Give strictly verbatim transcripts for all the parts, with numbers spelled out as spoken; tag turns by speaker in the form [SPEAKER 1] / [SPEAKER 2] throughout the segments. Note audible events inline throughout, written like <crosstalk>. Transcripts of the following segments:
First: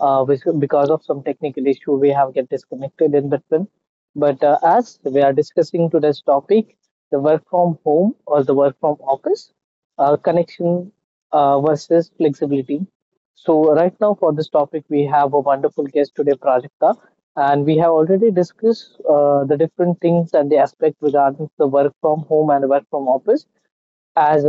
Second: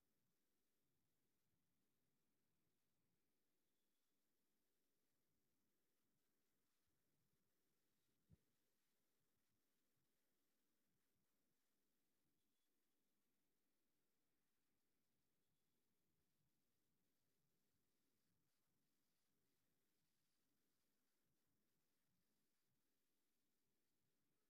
[SPEAKER 1] uh, bec- because of some technical issue, we have get disconnected in between. But uh, as we are discussing today's topic, the work from home or the work from office, uh, connection uh, versus flexibility. So right now for this topic, we have a wonderful guest today, Prajakta, and we have already discussed uh, the different things and the aspect regarding the work from home and work from office. As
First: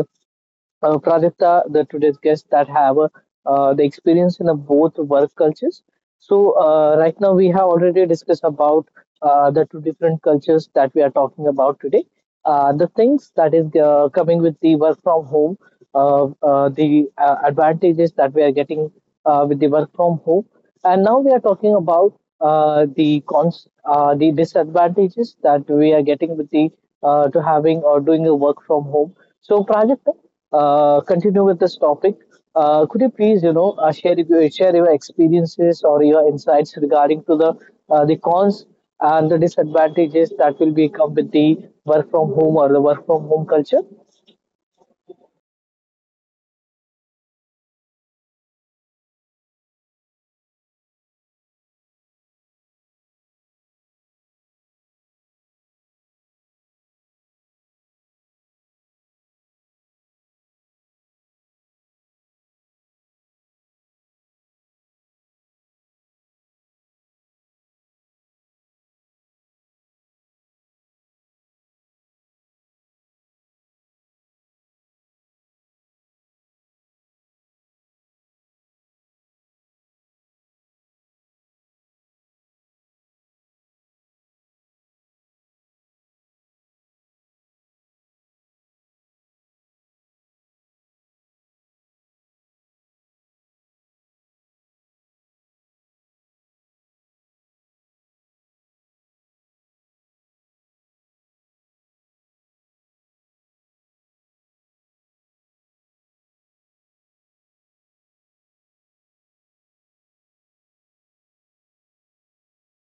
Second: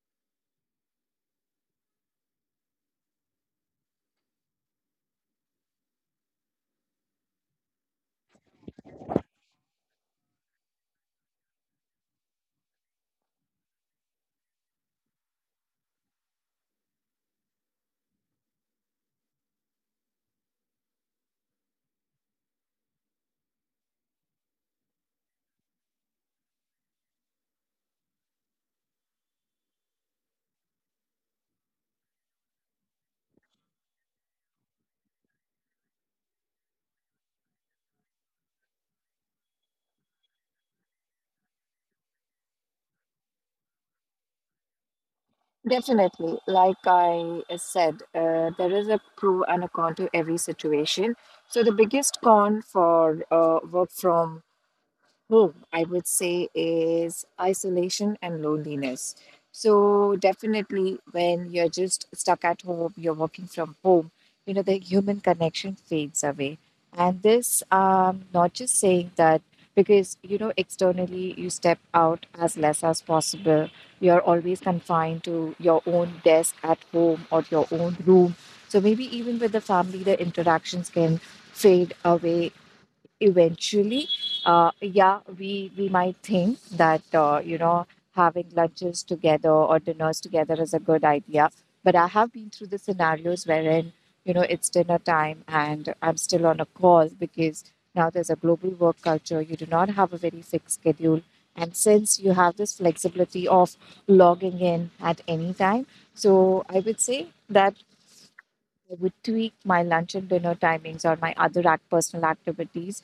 [SPEAKER 1] uh, Pradipta, the today's guests that have uh, uh, the experience in uh, both work cultures. So uh, right now we have already discussed about uh, the two different cultures that we are talking about today. Uh, the things that is uh, coming with the work from home, uh, uh, the uh, advantages that we are getting uh, with the work from home, and now we are talking about uh, the cons uh, the disadvantages that we are getting with the uh, to having or doing the work from home. So, Prajakta, uh, continue with this topic. Uh, could you please, you know, uh, share your- share your experiences or your insights regarding to the uh, the cons and the disadvantages that will become with the work from home or the work from home culture?
[SPEAKER 2] Definitely. Like I uh, said, uh, there is a pro and a con to every situation. So, the biggest con for uh, work from, oh, I would say is isolation and loneliness. So definitely when you're just stuck at home, you're working from home, you know, the human connection fades away. And this, um, not just saying that because, you know, externally you step out as less as possible. You're always confined to your own desk at home or your own room. So maybe even with the family, the interactions can fade away eventually. Uh, yeah, we we might think that uh, you know, having lunches together or dinners together is a good idea, but I have been through the scenarios wherein, you know, it's dinner time and I'm still on a call because now there's a global work culture. You do not have a very fixed schedule, and since you have this flexibility of logging in at any time, so I would say that I would tweak my lunch and dinner timings or my other act- personal activities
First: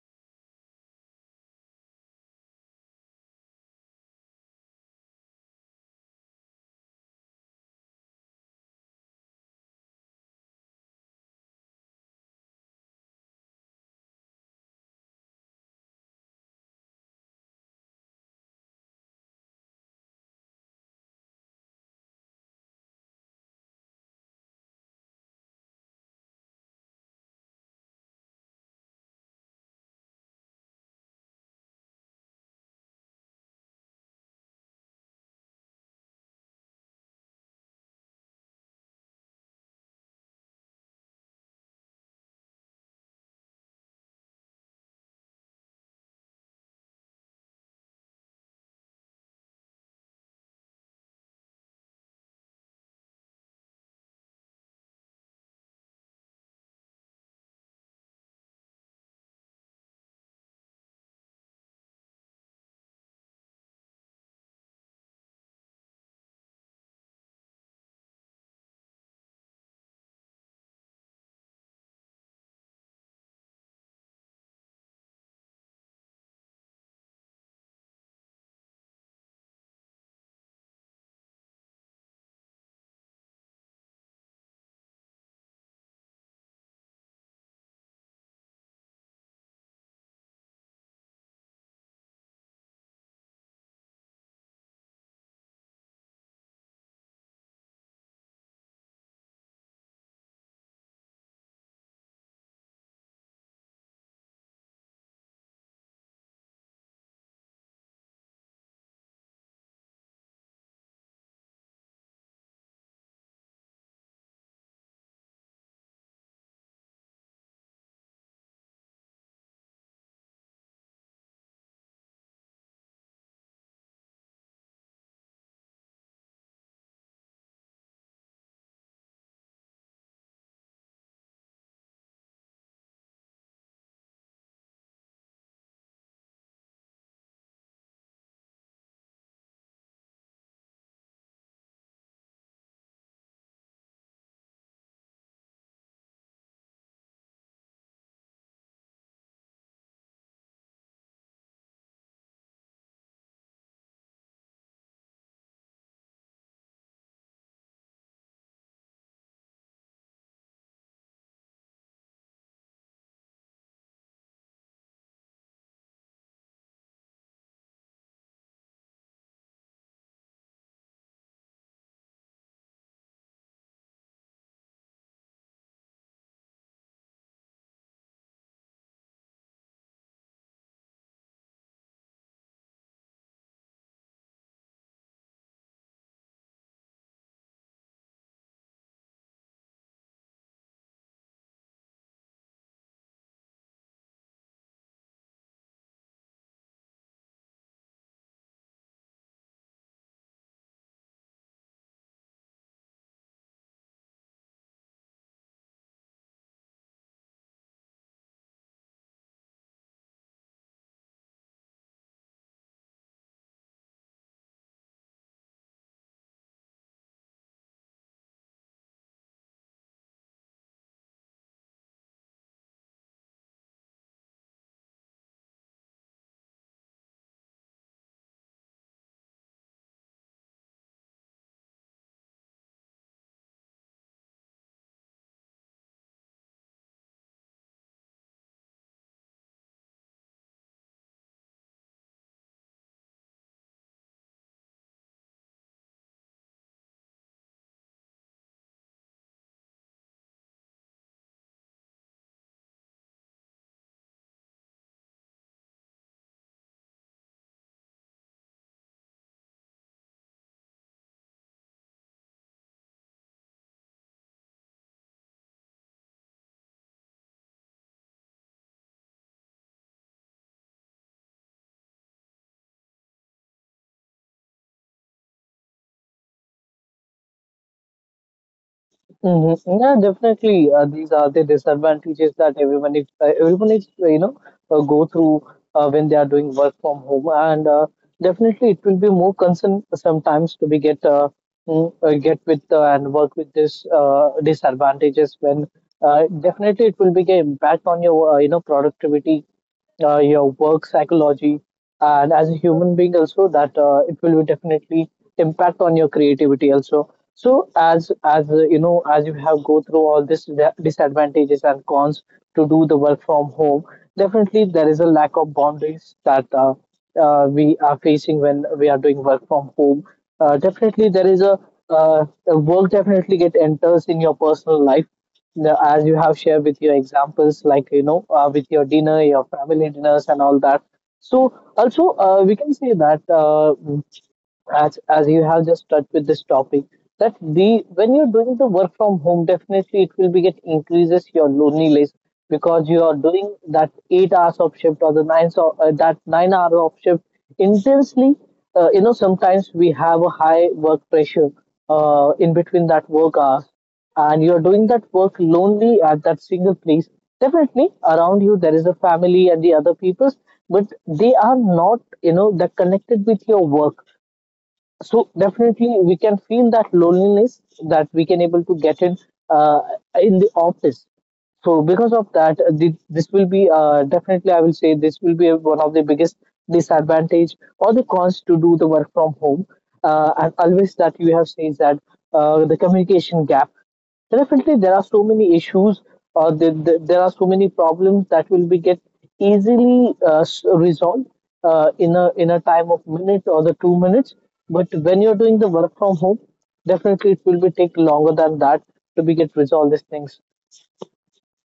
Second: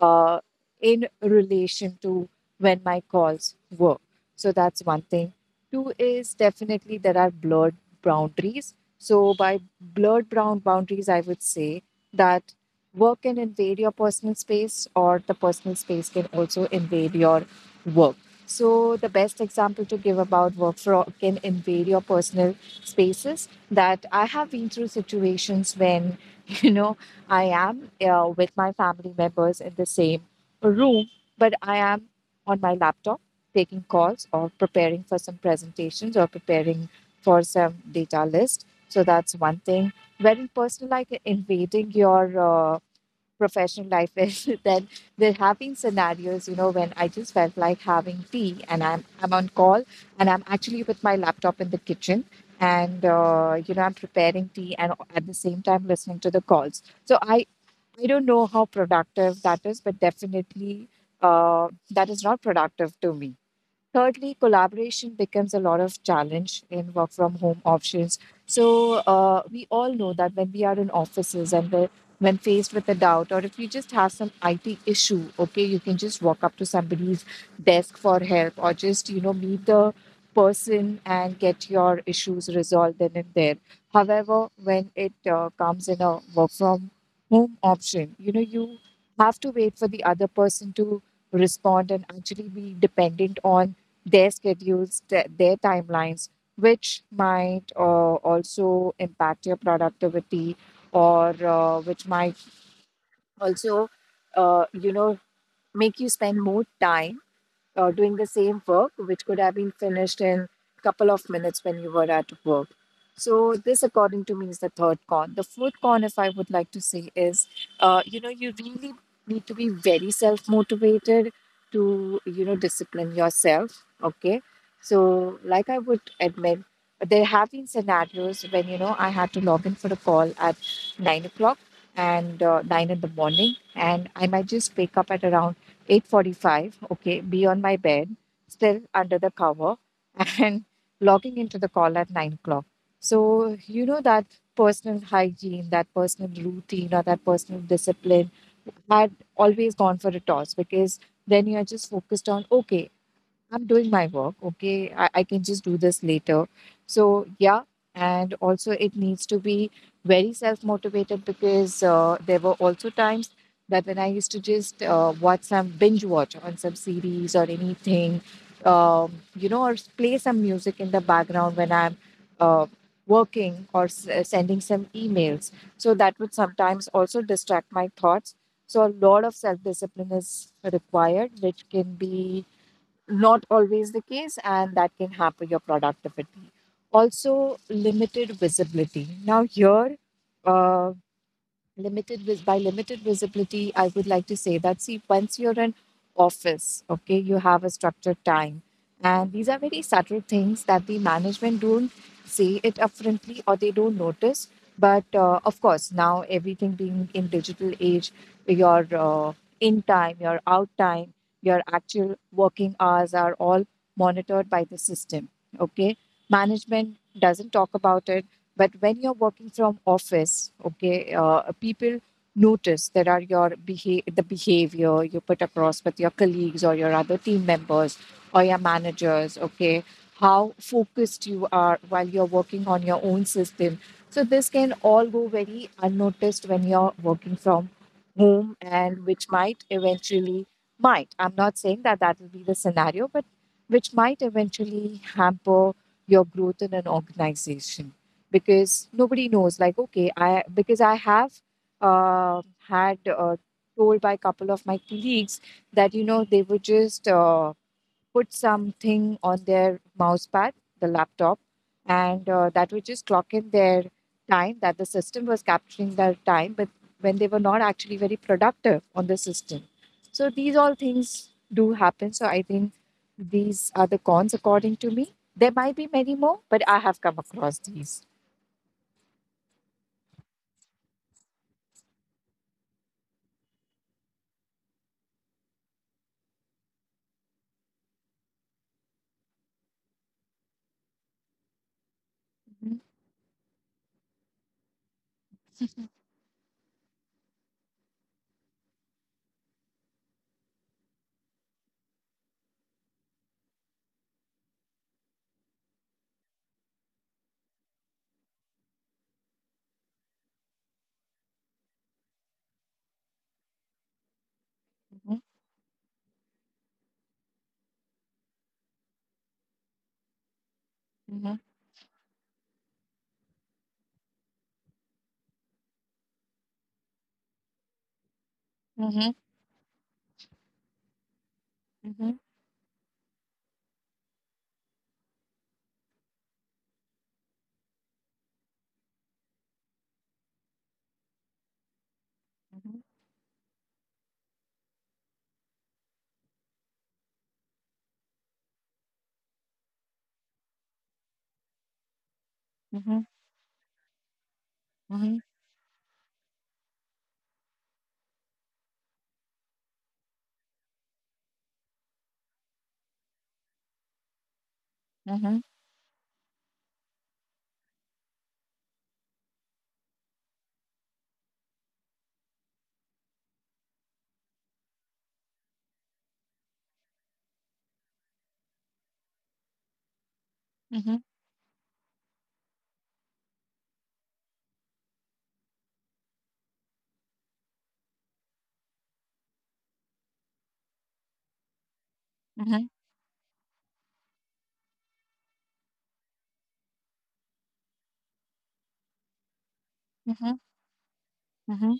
[SPEAKER 2] uh, in relation to when my calls were. So that's one thing. Two is, definitely there are blurred boundaries. So by blurred brown boundaries, I would say that work can invade your personal space, or the personal space can also invade your work. So the best example to give about work for, can invade your personal spaces, that I have been through situations when, <laughs> you know, I am uh, with my family members in the same room, but I am on my laptop taking calls or preparing for some presentations or preparing for some data list. So that's one thing. Very personal, like invading your uh, professional life is, <laughs> then there have been scenarios, you know, when I just felt like having tea and i'm i'm on call, and I'm actually with my laptop in the kitchen, and uh, you know, I'm preparing tea and at the same time listening to the calls. So i i don't know how productive that is, but definitely uh, that is not productive to me. Thirdly, collaboration becomes a lot of challenge in work from home options. So uh, we all know that when we are in offices and the, when faced with a doubt, or if you just have some I T issue, okay, you can just walk up to somebody's desk for help, or just, you know, meet the person and get your issues resolved then and there. However, when it uh, comes in a work from home option, you know, you have to wait for the other person to respond and actually be dependent on their schedules, th- their timelines, which might uh, also impact your productivity, or uh, which might also, uh, you know, make you spend more time uh, doing the same work, which could have been finished in a couple of minutes when you were at work. So this, according to me, is the third con. The fourth con, if I would like to say, is uh, you know, you really need to be very self motivated to, you know, discipline yourself. Okay, so like I would admit, there have been scenarios when, you know, I had to log in for a call at nine o'clock, and uh, nine in the morning, and I might just wake up at around eight forty-five, okay, be on my bed, still under the cover, <laughs> and logging into the call at nine o'clock. So, you know, that personal hygiene, that personal routine, or that personal discipline had always gone for a toss because then you're just focused on, okay, I'm doing my work. Okay. I, I can just do this later. So, yeah. And also, it needs to be very self motivated because uh, there were also times that when I used to just uh, watch some binge watch on some series or anything, um, you know, or s- play some music in the background when I'm uh, working or s- uh, sending some emails. So, that would sometimes also distract my thoughts. So, a lot of self discipline is required, which can be not always the case, and that can hamper your productivity. Also, limited visibility. Now, here, uh, limited vis- by limited visibility I would like to say that, see, once you're in office, okay, you have a structured time, and these are very subtle things that the management don't say it upfrontly or they don't notice. But uh, of course, now everything being in digital age, your uh, in time, your out time, your actual working hours are all monitored by the system. Okay, management doesn't talk about it, but when you're working from office, okay, uh, people notice there are your beha- the behavior you put across with your colleagues or your other team members or your managers, okay, how focused you are while you're working on your own system. So this can all go very unnoticed when you're working from home, and which might eventually, might, I'm not saying that that will be the scenario, but which might eventually hamper your growth in an organization, because nobody knows. Like, okay, I, because I have uh, had uh, told by a couple of my colleagues that, you know, they would just uh, put something on their mouse pad, the laptop, and uh, that would just clock in their time, that the system was capturing their time, but when they were not actually very productive on the system. So these all things do happen. So I think these are the cons according to me. There might be many more, but I have come across these.
[SPEAKER 1] Hmm. Yeah, definitely. Uh, these are the disadvantages that everyone is uh, everyone is uh, you know uh, go through uh, when they are doing work from home, and uh, definitely it will be more concern sometimes to be get uh, mm, uh, get with uh, and work with this uh, disadvantages when uh, definitely it will be get impact on your uh, you know productivity, uh, your work psychology, and as a human being also that uh, it will definitely impact on your creativity also. So as as uh, you know as you have go through all this di- disadvantages and cons to do the work from home, definitely there is a
[SPEAKER 2] Mhm.
[SPEAKER 1] lack of boundaries that uh, uh, we are facing when we are doing work from home. Uh, definitely there
[SPEAKER 2] Mhm.
[SPEAKER 1] is a, uh, the work definitely get enters in your personal life, the, as you have shared with your examples, like you know, uh, with your
[SPEAKER 2] Mhm.
[SPEAKER 1] dinner, your family dinners, and all that. So also,
[SPEAKER 2] Mhm.
[SPEAKER 1] uh, we can say that uh, as as you have just touched with this topic that the when you're doing the work from home, definitely it will be get increases your loneliness
[SPEAKER 2] Mhm.
[SPEAKER 1] because you are doing that eight hours of shift or the nine, so uh, that nine hour of shift intensely. Uh, you know sometimes we have a high work pressure uh, in between
[SPEAKER 2] Mhm.
[SPEAKER 1] that work hours, and you're doing that
[SPEAKER 2] Mhm.
[SPEAKER 1] work lonely at that single place. Definitely around you there is a family and the other peoples, but they are not, you know they're connected with your work.
[SPEAKER 2] Mhm.
[SPEAKER 1] So
[SPEAKER 2] Mhm.
[SPEAKER 1] definitely we can feel that loneliness that we can able to get in uh, in the office. So because of that uh, thi- this will be, uh, definitely I will say, this will be one of the biggest disadvantage or the cons to do the work from home. Uh, and always
[SPEAKER 2] Mhm.
[SPEAKER 1] that you have said that uh, the communication gap. Definitely, there are so many issues, or the, the, there are so many problems that will be get easily uh, s- resolved uh, in a in
[SPEAKER 2] Mhm.
[SPEAKER 1] a time of minute or the two minutes. But when you're doing the work from home, definitely it will be take longer than that to be get resolved these
[SPEAKER 2] Mhm.
[SPEAKER 1] things.
[SPEAKER 2] Mhm.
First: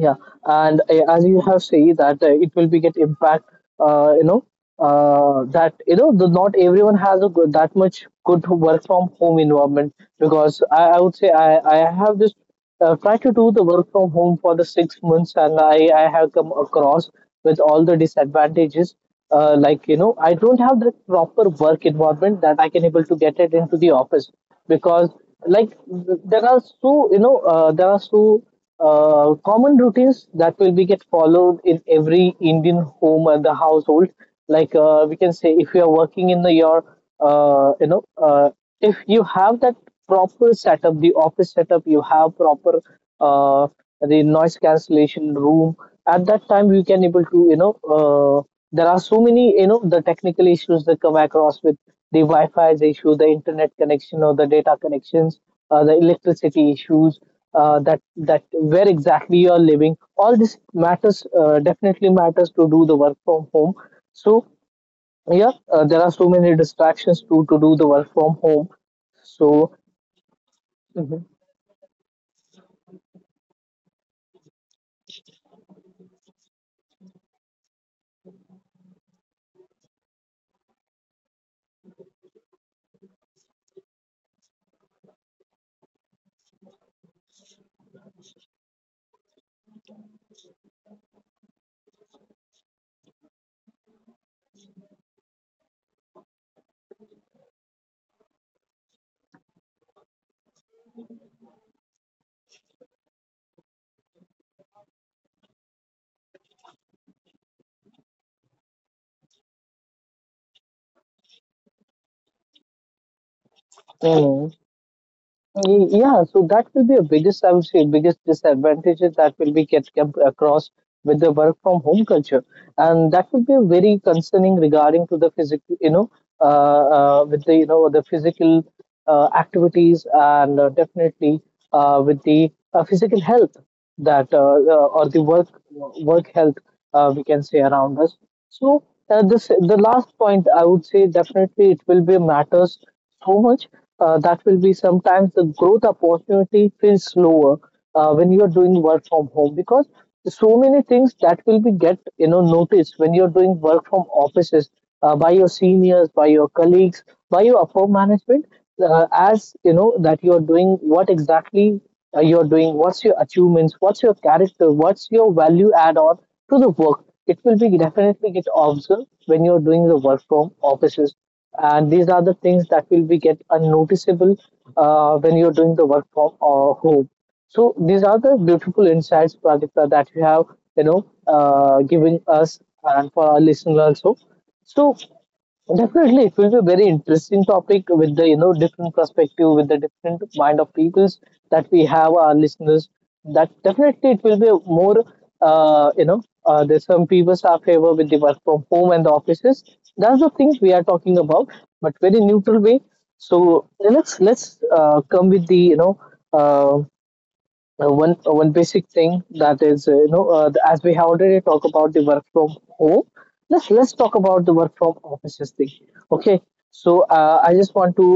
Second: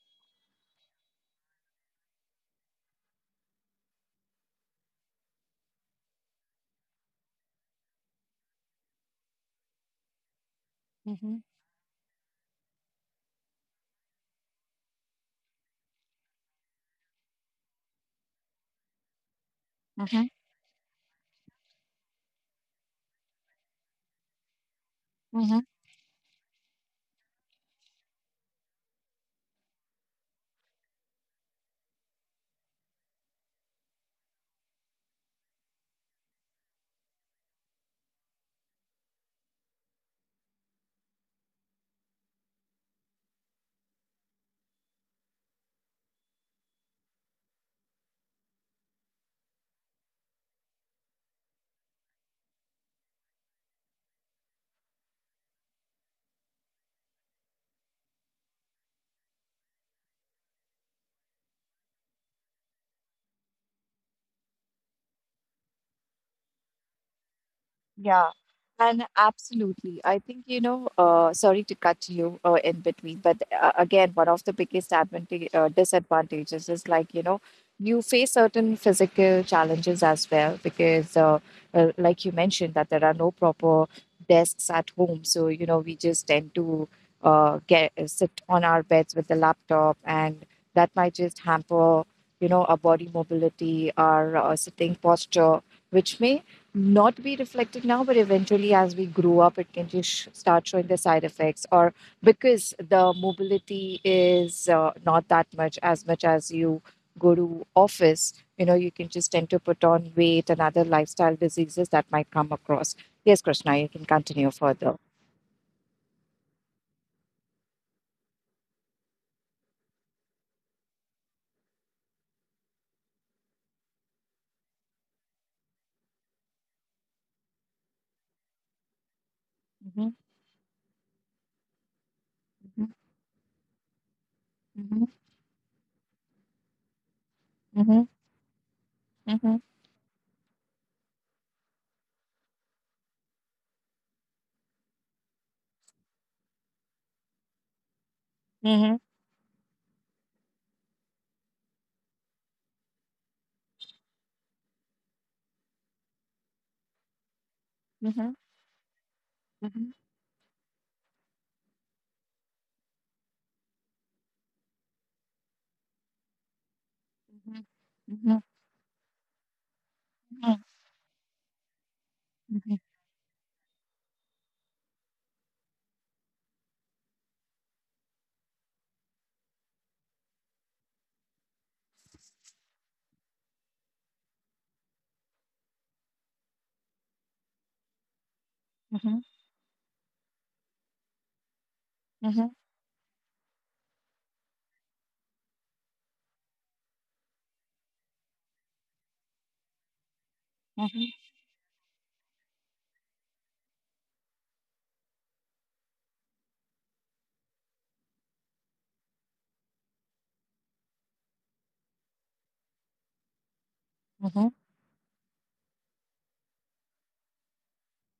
[SPEAKER 1] Yeah. And uh, as you have said that uh, it will be get impact uh, you know uh, that you know the, not everyone has a good, that much good work from home environment because I, I would say
[SPEAKER 2] Mhm.
[SPEAKER 1] I, I have just uh, tried to do the work from home for the six months, and I, I have come across with all the disadvantages, uh, like you know
[SPEAKER 2] Mhm.
[SPEAKER 1] I don't have the proper work environment that I can able to get it into the office, because
[SPEAKER 2] Mhm. Mhm.
[SPEAKER 1] like th- there are so you know uh, there are so uh, common routines that will be get followed in every Indian home and the household. Like, uh, we can say, if you are working in the your, uh, you know, uh, if you have that proper setup, the office setup, you have proper uh, the noise cancellation room. At that time, you can able to, you know, uh, there are so many, you know, the technical issues that come across with the Wi-Fi's issue, the internet connection or the data connections, uh, the electricity issues, uh, that that where exactly you are living. All this matters, uh, definitely matters to do the work from home. So yeah, uh, there are so many distractions to to do the work
[SPEAKER 2] Yeah,
[SPEAKER 1] from home.
[SPEAKER 2] and
[SPEAKER 1] So.
[SPEAKER 2] absolutely. I think, you know, uh, sorry to cut you uh, in between, but uh, again, one of the biggest advantage, uh, disadvantages is, like, you know, you face certain physical challenges as well because, uh, uh, like you mentioned, that there are no proper desks at home. So, you know, we just tend to uh, get uh, sit on our beds with the laptop, and that might just hamper, you know, our body mobility, our uh, sitting posture, which may not be reflected now, but eventually, as we grow up, it can just sh- start showing the side effects. Or because the mobility is uh, not that much, as much as you go to office, you know, you can just tend to put on weight and other lifestyle diseases that might come across. Yes, Krishna, you can
[SPEAKER 1] Mhm.
[SPEAKER 2] continue further.
[SPEAKER 1] Y- Yeah, so that will be a biggest, I would say, biggest disadvantages that will be get kept across with the work from home culture, and that would be very concerning regarding to the physical, you know, uh, uh, with the you know the physical uh, activities,
[SPEAKER 2] Mhm.
[SPEAKER 1] and uh, definitely uh, with the uh,
[SPEAKER 2] Mhm.
[SPEAKER 1] physical health that uh, uh, or
[SPEAKER 2] Mhm.
[SPEAKER 1] the work work health, uh, we can say around
[SPEAKER 2] Mhm.
[SPEAKER 1] us. So, uh, this the last point I would say definitely it will be matters so much, uh, that will be sometimes the growth opportunity feels slower uh, when you are doing
[SPEAKER 2] Mhm.
[SPEAKER 1] work from home because so many things that will be get you know noticed when you are doing work from offices, uh, by your seniors, by your colleagues, by your upper
[SPEAKER 2] Mhm. Mhm.
[SPEAKER 1] management, uh, as you know
[SPEAKER 2] Mhm.
[SPEAKER 1] that you are doing what exactly uh, you are doing, what's your achievements, what's your character, what's your value add on to the work, it will be definitely get
[SPEAKER 2] Mhm.
[SPEAKER 1] observed when you're doing the work from
[SPEAKER 2] Mhm.
[SPEAKER 1] offices. And these are the
[SPEAKER 2] Mhm.
[SPEAKER 1] things
[SPEAKER 2] Mhm.
[SPEAKER 1] that will be get unnoticeable uh, when you're doing the work from uh, home. So these are the beautiful insights, Pradipta, that you have you know uh, given us and for our listeners also. So, definitely, it will be a very interesting topic with the you know different
[SPEAKER 2] Mhm.
[SPEAKER 1] perspective, with the different mind of peoples that we have
[SPEAKER 2] Mhm.
[SPEAKER 1] our
[SPEAKER 2] Mhm. Mhm.
[SPEAKER 1] listeners. That definitely it will be a more, uh, you know uh, there's some people are favor with the work from home and the offices. That's the things we are talking about, but very neutral way. So let's let's uh, come with the you know uh, uh, one uh, one basic thing that is uh, you know uh, the, as we have already talked about the work from home, let's let's talk
[SPEAKER 2] Mhm.
[SPEAKER 1] about
[SPEAKER 2] Mhm.
[SPEAKER 1] the work from offices thing. Okay, so uh, I just want to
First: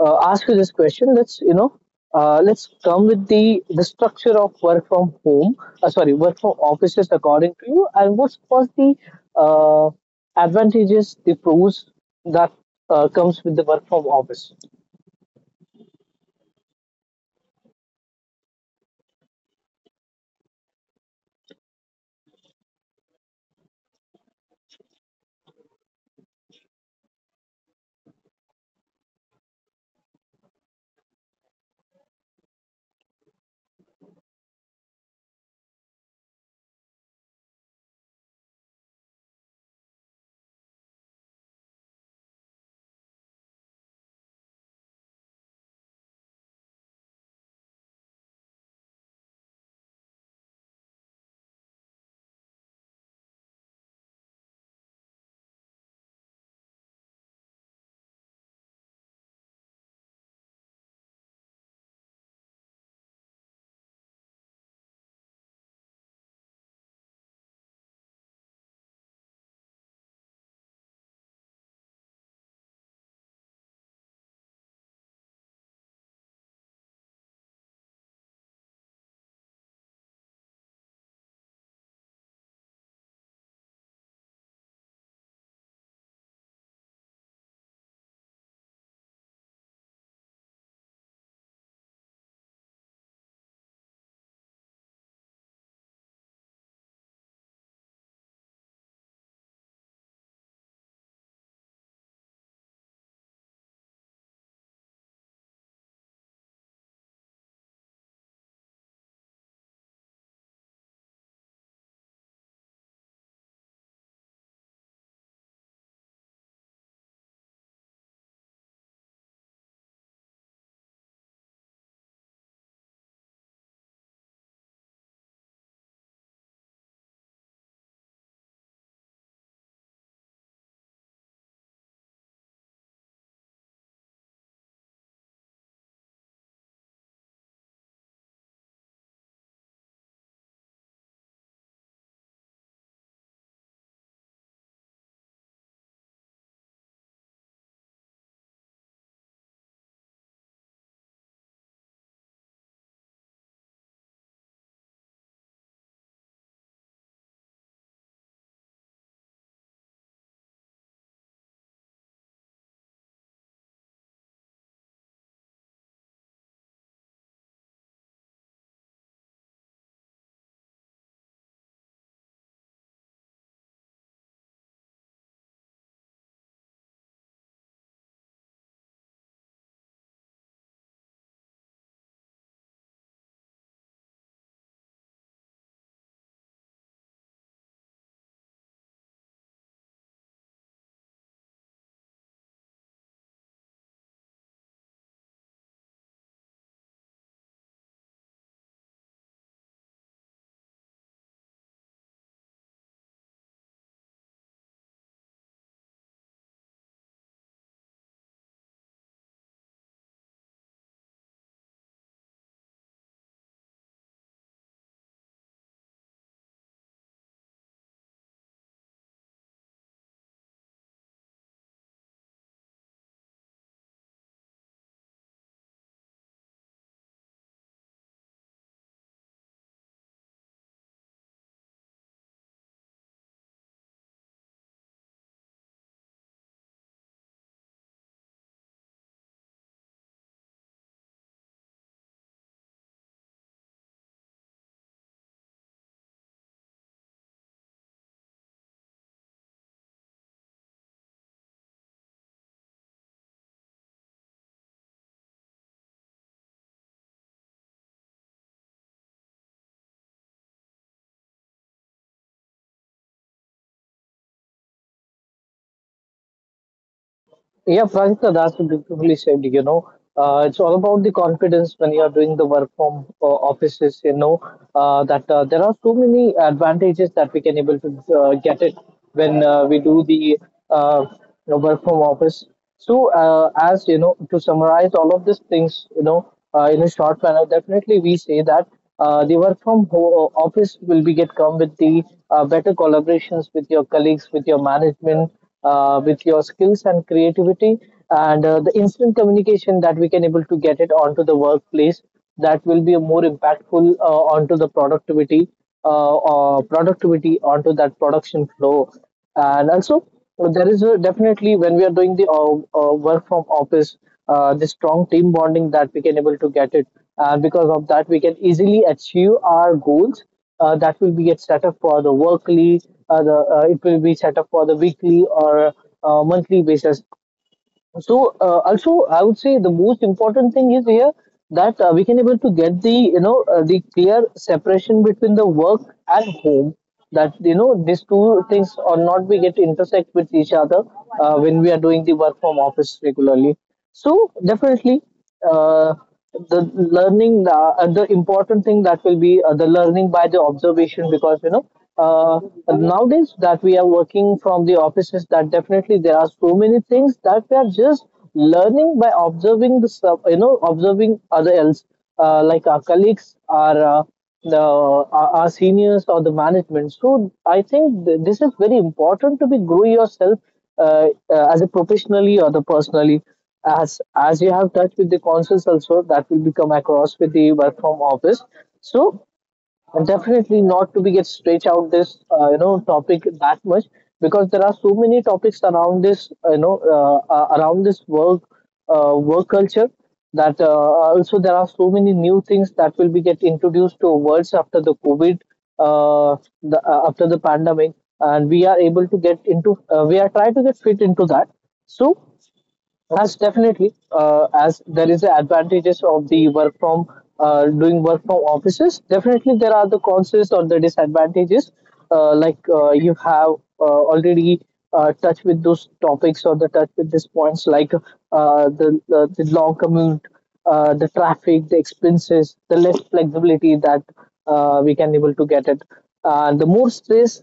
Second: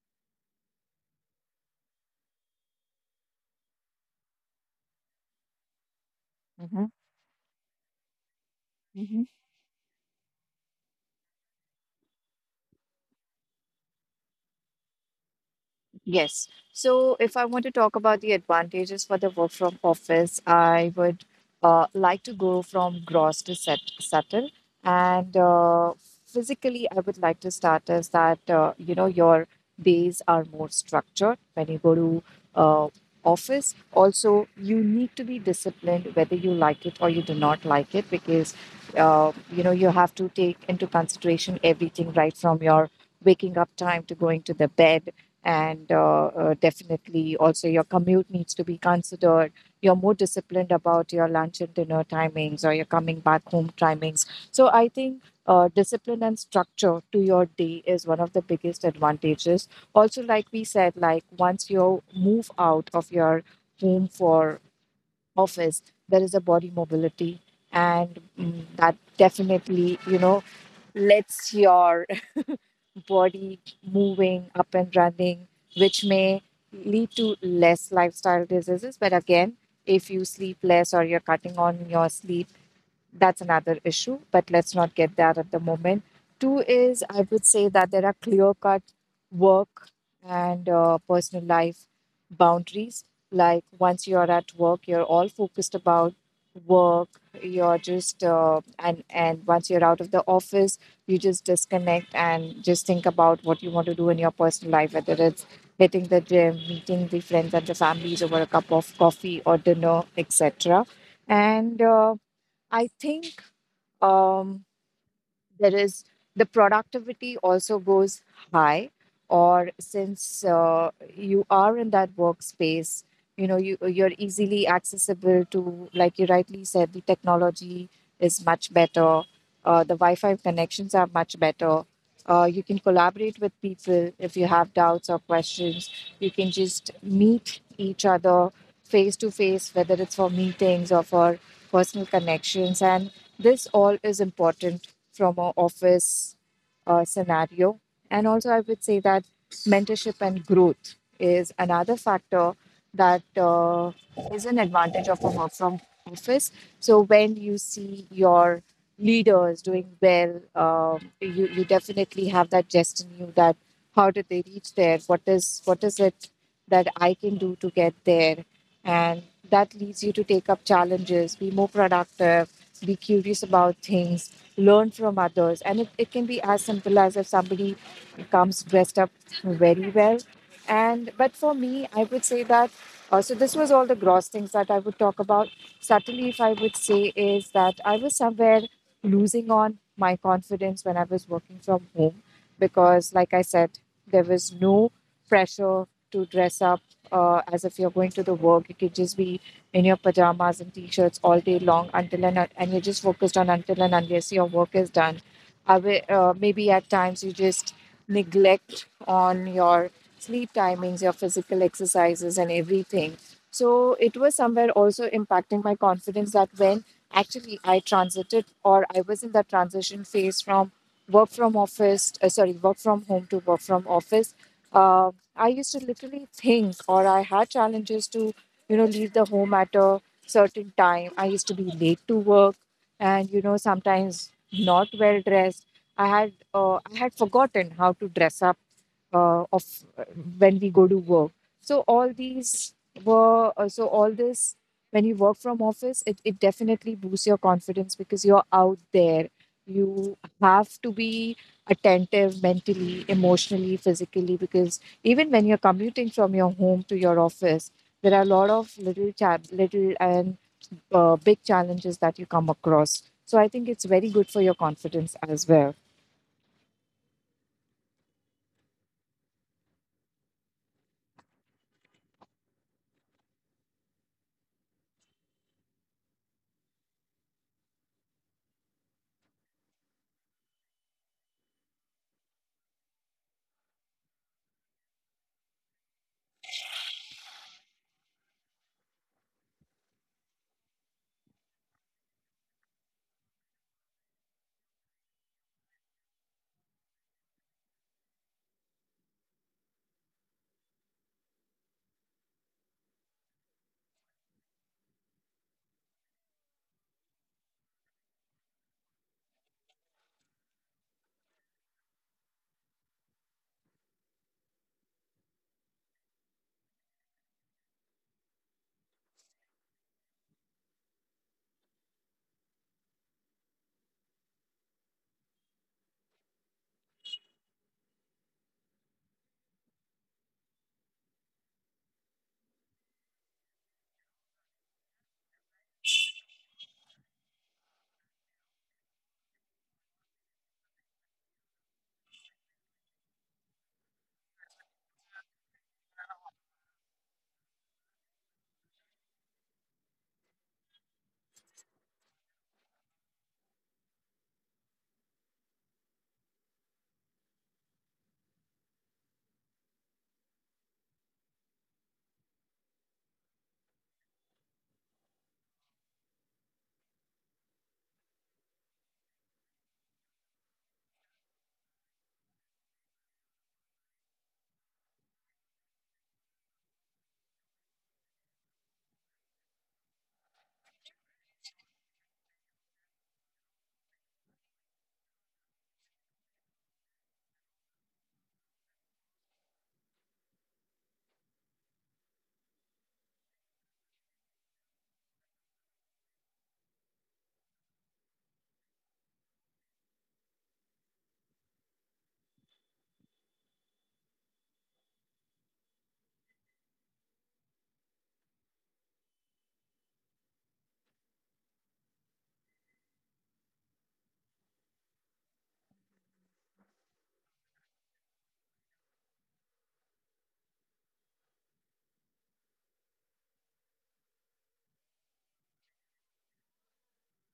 [SPEAKER 1] uh, ask you this question. Let's, you know uh, let's come with the the structure of work from home, uh, sorry, work from
[SPEAKER 2] Mhm.
[SPEAKER 1] offices, according to you, and what's what's the
[SPEAKER 2] Mhm.
[SPEAKER 1] uh, advantages, the pros that uh, comes with the work from office?
[SPEAKER 2] Yes. So, if I want to talk about the advantages for the work from office, I would uh, like to go from gross to set, subtle. And uh, physically, I would like to start as that, uh, you know, your days are more structured when you go to uh, office. Also, you need to be disciplined whether you like it or you do not like it, because uh, you know, you have to take into consideration everything right from your waking up time to going to the bed, and uh, uh, definitely also your commute needs to be considered. You're more disciplined about your lunch and dinner timings or your coming back home timings. So I think uh, discipline and structure to your day is one of the biggest advantages. Also, like we said, like once you move out of your home for office, there is a body mobility, and mm, that definitely, you know, lets your body moving up and running, which may lead to less lifestyle diseases. But again, if you sleep less or you're cutting on your sleep, that's another issue, but let's not get that at the moment. Two is, I would say that there are clear cut work and uh, personal life boundaries. Like once you're at work, you're all focused about work. You're just uh, and and once you're out of the office, you just disconnect and just think about what you want to do in your personal life, whether it's hitting the gym, meeting the friends and the families over a cup of coffee or dinner, et cetera. And uh, I think, um there is, the productivity also goes high, or since uh, you are in that workspace, you know, you you're easily accessible to, like you rightly said, the technology is much better, uh, the wi-fi connections are much better. Uh, you can collaborate with people if you have doubts or questions. You can just meet each other face to face, whether it's for meetings or for personal connections, and this all is important from a office uh, scenario. And also, I would say that mentorship and growth is another factor that uh, is an advantage of a work from office. So when you see your leaders doing well, um, you you definitely have that jest in you that how did they reach there? What is what is it that I can do to get there? And that leads you to take up challenges, be more productive, be curious about things, learn from others. And it, it can be as simple as if somebody comes dressed up very well. And but for me, I would say that uh, so this was all the gross things that I would talk about. Subtly, if I would say, is that I was somewhere losing on my confidence when I was working from home because, like I said, there was no pressure to dress up uh, as if you're going to the work. You could just be in your pajamas and t-shirts all day long until and and you're just focused on until and unless your work is done. I will, uh, maybe at times you just neglect on your sleep timings, your physical exercises, and everything. So it was somewhere also impacting my confidence that when actually I transited or I was in that transition phase from work from office uh, sorry, work from home to work from office, uh, I used to literally think or I had challenges to, you know, leave the home at a certain time. I used to be late to work, and, you know, sometimes not well dressed. i had uh, I had forgotten how to dress up uh, of when we go to work. So all these were uh, so all this, when you work from office, it, it definitely boosts your confidence because you're out there. You have to be attentive mentally, emotionally, physically, because even when you're commuting from your home to your office, there are a lot of little cha- little and uh, big challenges that you come across. So I think it's very good for your confidence as well.
[SPEAKER 1] Yeah, Prajita, that's beautifully said. You know, uh, it's all about the confidence when you are doing the work from uh, offices. You know uh, that uh, there are so many advantages that we can able to uh, get it when uh, we do the, uh, you know, work from office. So, uh, as you know, to summarize all of these things, you know, uh, in a short manner, definitely we say that uh, the work from ho- office will be get come with the uh, better collaborations with your colleagues, with your management, uh, with your skills and creativity, and uh, the instant communication that we can able to get it onto the workplace that will be more impactful uh, onto the productivity, uh, or productivity onto that production flow. And also there is a, definitely when we are doing the uh, uh, work from office, uh, the strong team bonding that we can able to get it, and because of that we can easily achieve our goals uh, that will be get set up for the workly, uh, the uh, it will be set up for the weekly or uh, monthly basis. So uh, also, I would say the most important thing is here, that uh, we can able to get the you know uh, the clear separation between the work and home. That, you know, these two things or not we get intersect with each other uh, when we are doing the work from office regularly. So definitely. Uh, the learning uh, uh, the important thing that will be uh, the learning by the observation, because you know uh, nowadays that we are working from the offices, that definitely there are so many things that we are just learning by observing the sub- you know observing other else, uh, like our colleagues, our uh, the our our seniors or the management. So I think th- this is very important to be grow yourself uh, uh, as a professionally or the personally. As as you have touched with the consoles also, that will be come across with the work from office. So and definitely not to be get stretch out this uh, you know topic that much, because there are so many topics around this uh, you know uh, uh, around this work uh, work culture. That uh, also there are so many new things that will be get introduced to worlds after the covid, uh, the, uh, after the pandemic, and we are able to get into uh, we are trying to get fit into that. So as definitely, uh, as there is the advantages of the work from uh, doing work from offices. Definitely, there are the cons or the disadvantages. Uh, like uh, you have uh, already uh, touched with those topics or the touch with these points, like uh, the, the the long commute, uh, the traffic, the expenses, the less flexibility that uh, we can able to get it, and the more stress,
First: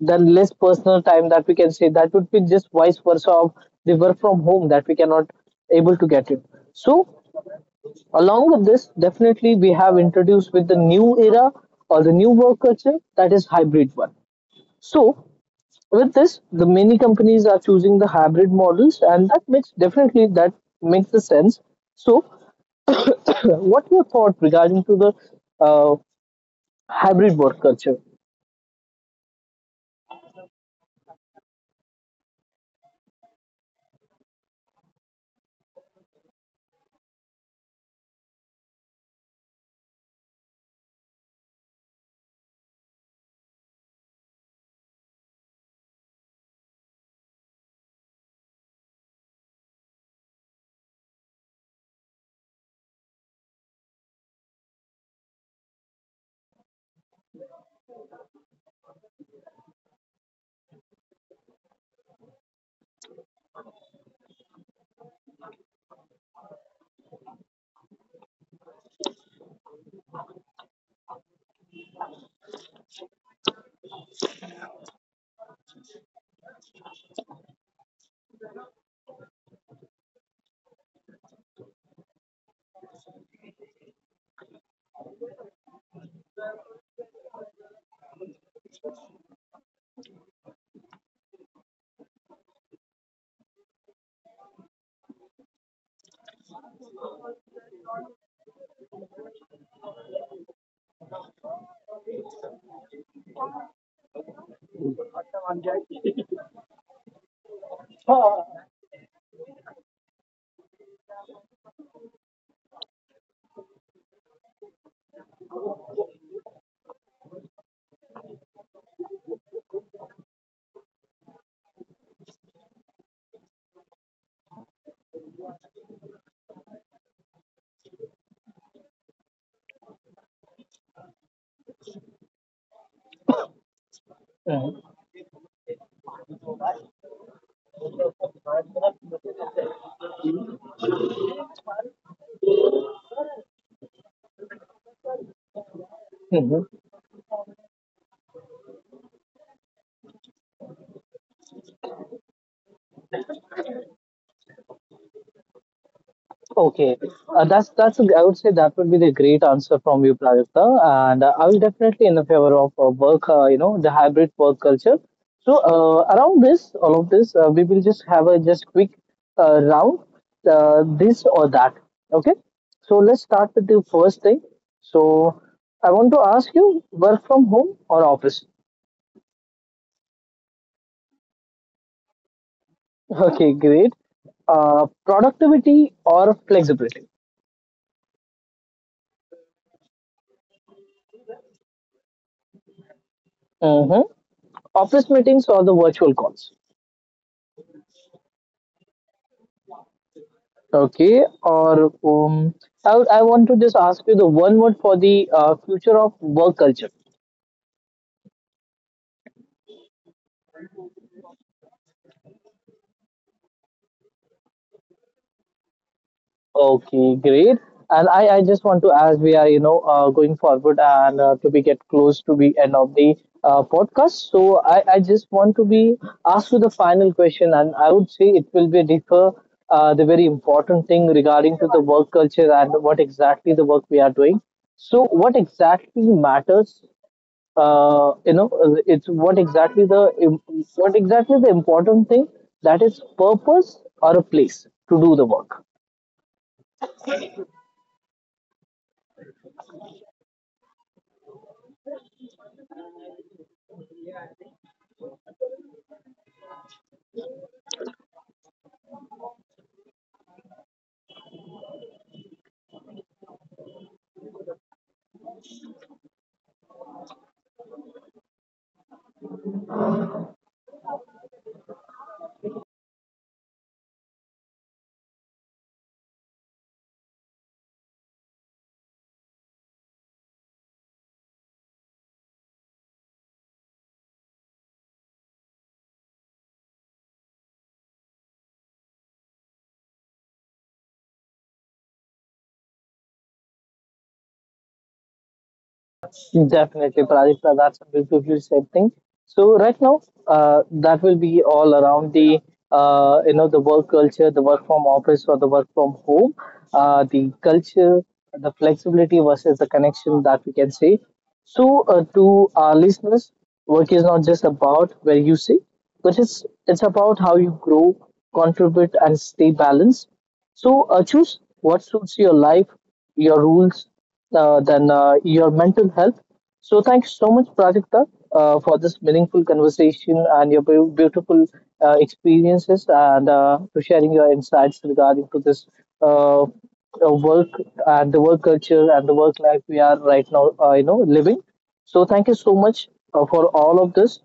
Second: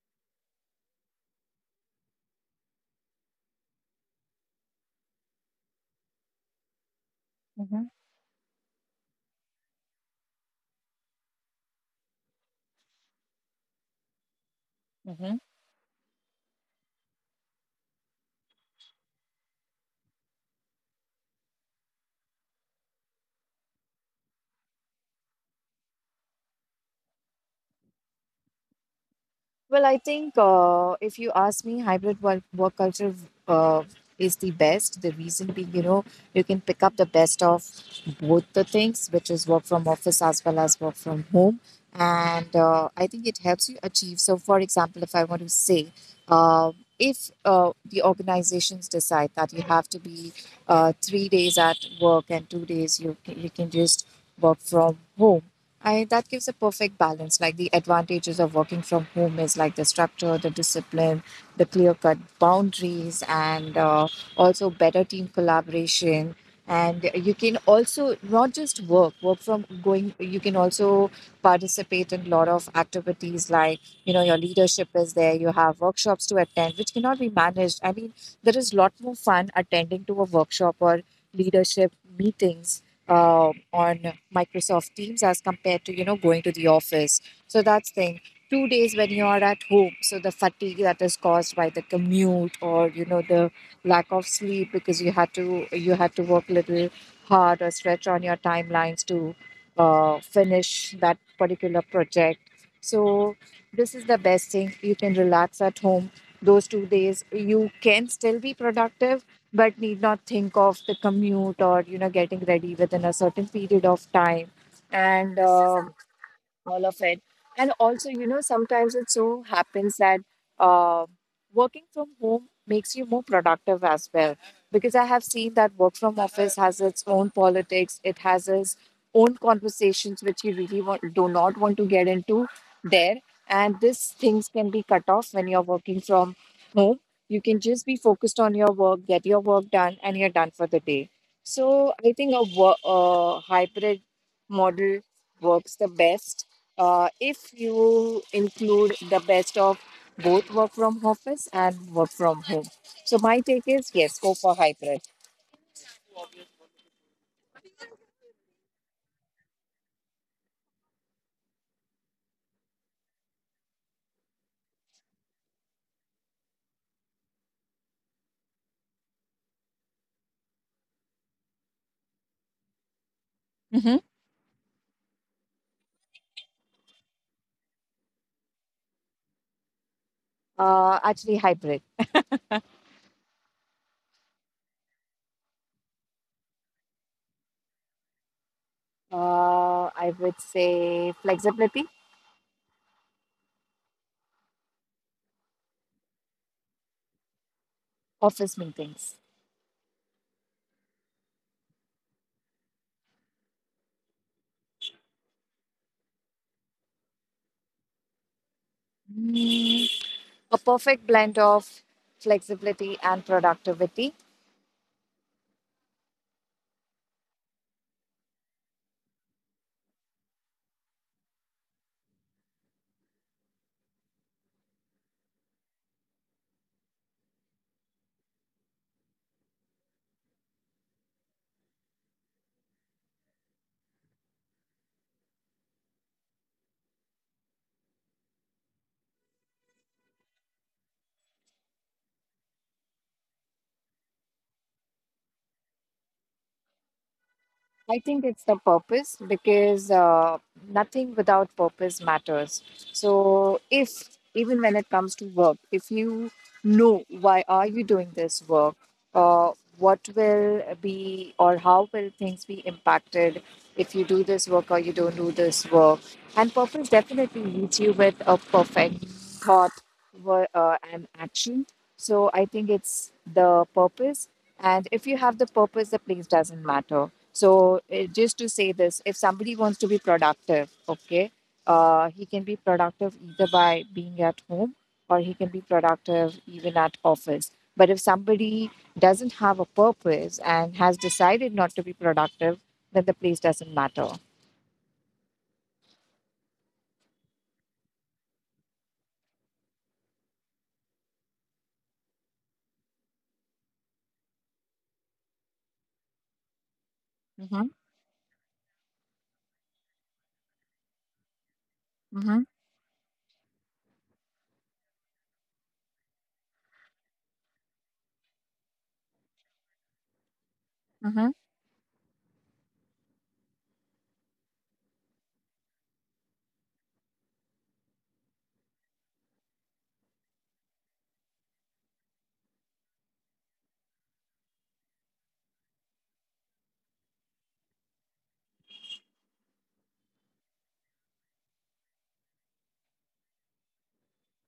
[SPEAKER 1] then less personal time, that we can say that would be just vice versa of the work from home, that we cannot able to get it. So
[SPEAKER 2] Mm-hmm.
[SPEAKER 1] along with this, definitely we have introduced with the new era or the new work culture, that is hybrid one. So with this, the many companies are choosing the hybrid models, and that makes definitely that makes the sense. So <clears throat> what your thought regarding to the uh, hybrid work culture?
[SPEAKER 2] Well, I think uh, if you ask me, hybrid work, work culture uh, is the best. The reason being, you know, you can pick up the best of both the things, which is work from office as well as work from home. And uh, I think it helps you achieve. So, for example, if I want to say, uh, if uh, the organizations decide that you have to be uh, three days at work and two days you, you can just work from home, I that gives a perfect balance. Like the advantages of working from home is like the structure, the discipline, the clear-cut boundaries, and uh, also better team collaboration. And you can also not just work, work from going. You can also participate in a lot of activities, like, you know, your leadership is there. You have workshops to attend, which cannot be managed. I mean, there is a lot more fun attending to a workshop or leadership meetings uh, on Microsoft Teams as compared to, you know, going to the office. So that's thing. Two days when you are at home, so the fatigue that is caused by the commute or, you know, the lack of sleep because you had to you had to work a little hard or stretch on your timelines to uh, finish that particular project. So this is the best thing. You can relax at home. Those two days, you can still be productive but need not think of the commute or, you know, getting ready within a certain period of time, and uh, all of it. And also, you know, sometimes it so happens that uh, working from home makes you more productive as well. Because I have seen that work from office has its own politics, it has its own conversations which you really want, do not want to get into there. And these things can be cut off when you're working from home. You can just be focused on your work, get your work done, and you're done for the day. So I think a wo- uh, hybrid model works the best uh, if you include the best of both work from office and work from home. So my take is yes, go for hybrid.
[SPEAKER 1] Okay, uh, that's that's a- I would say that would be the great answer from you, Prajakta, and uh, I will definitely in the favor of uh, work. Uh, you know, the hybrid work culture. So uh, around this, all of this, uh, we will just have a just quick uh, round, uh, this or that. Okay, so let's
[SPEAKER 2] Hmm.
[SPEAKER 1] start with the first thing. So I want to ask you, work from home or office?
[SPEAKER 2] Uh, actually, hybrid.
[SPEAKER 1] <laughs> Okay, great. Uh, productivity or flexibility?
[SPEAKER 2] Uh, I would say flexibility.
[SPEAKER 1] Hmm. Office meetings or the virtual calls?
[SPEAKER 2] Office meetings.
[SPEAKER 1] Okay, or um, I, would, I want to just ask you the one word for the uh, future of work culture.
[SPEAKER 2] Mm, a perfect blend of flexibility and productivity.
[SPEAKER 1] Okay, great. And I, I just want to, as we are, you know, uh, going forward and uh, to be get close to the end of the uh, podcast. So I, I just want to be asked you the final question, and I would say it will be differ, uh, the very important thing regarding to the work culture and what exactly the work we are doing. So what exactly matters, uh, you know it's what exactly the what exactly the important thing, that is purpose or a place to do the work?
[SPEAKER 2] I think it's the purpose because uh, nothing without purpose matters. So if, even when it comes to work, if you know why are you doing this work, uh, what will be, or how will things be impacted if you do this work or you don't do this work, and purpose definitely leads you with a perfect thought wo- uh, an action. So I think it's the purpose. And if you have the purpose, the place doesn't matter. So uh, just to say this, if somebody wants to be productive, okay, uh, he can be productive either by being at home or he can be productive even at office. But if somebody doesn't have a purpose and has decided not to be productive, then the place doesn't matter.
[SPEAKER 1] Definitely, Pradipta, that's a beautifully said thing. So right now, uh, that will be all around the uh, you know the work culture, the work from office or the work from home, uh, the
[SPEAKER 2] Mm-hmm.
[SPEAKER 1] culture, the flexibility versus the connection that we can say. So uh,
[SPEAKER 2] Mm-hmm.
[SPEAKER 1] to our listeners, work is not just about where you sit, but it's it's about how you grow, contribute, and stay balanced. So uh, choose what suits your life, your rules, uh, then uh, your mental health. So thank you so much, Prajakta, uh, for this meaningful conversation and your beau- beautiful uh, experiences and uh, to sharing your insights regarding to this uh, uh, work and the work culture and the work life we are right now, uh, you know, living. So thank you so much uh, for all of this.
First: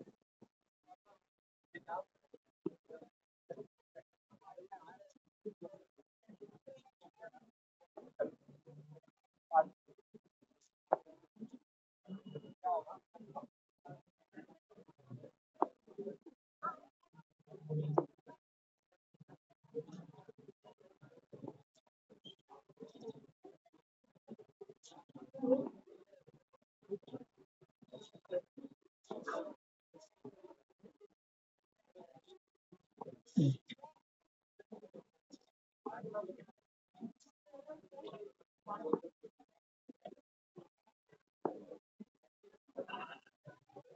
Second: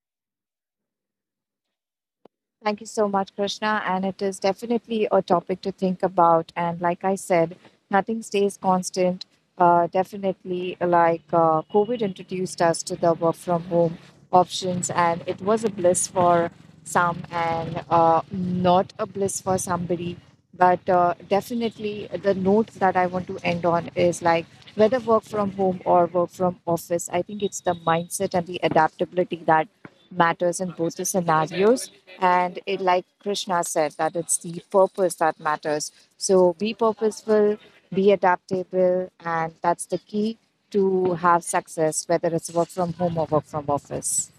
[SPEAKER 2] Thank you so much, Krishna. And it is definitely a topic to think about. And like I said, nothing stays constant. Uh, definitely, like uh, COVID introduced us to the work from home options, and it was a bliss for some and uh, not a bliss for somebody. But uh, definitely, the note that I want to end on is like whether work from home or work from office, I think it's the mindset and the adaptability that matters in both the scenarios. And it, like Krishna said, that it's the purpose that matters. So be purposeful, be adaptable, and that's the key to have success, whether it's work from home or work from office.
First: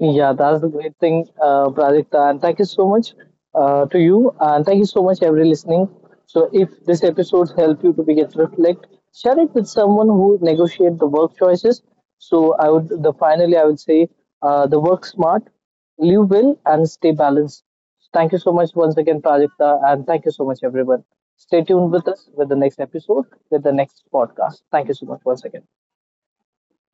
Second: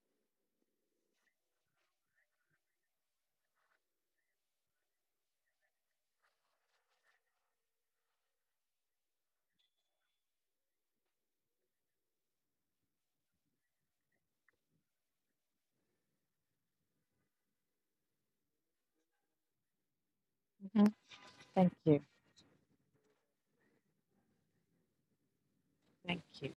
[SPEAKER 1] Yeah, that's the great thing, uh, Pradipta. And thank you so much uh, to you. And thank you so much, every listening. So, if this episode helped you to begin to reflect, share it with someone who negotiate the work choices. So, I would the finally I would say uh, the work smart, live well, and stay balanced. Thank you so much once again, Pradipta, and thank you so much, everyone.
[SPEAKER 2] Mhm.
[SPEAKER 1] Stay tuned with
[SPEAKER 2] Thank
[SPEAKER 1] us
[SPEAKER 2] you.
[SPEAKER 1] with the next episode with the next podcast. Thank you so much once again.
[SPEAKER 2] Thank you.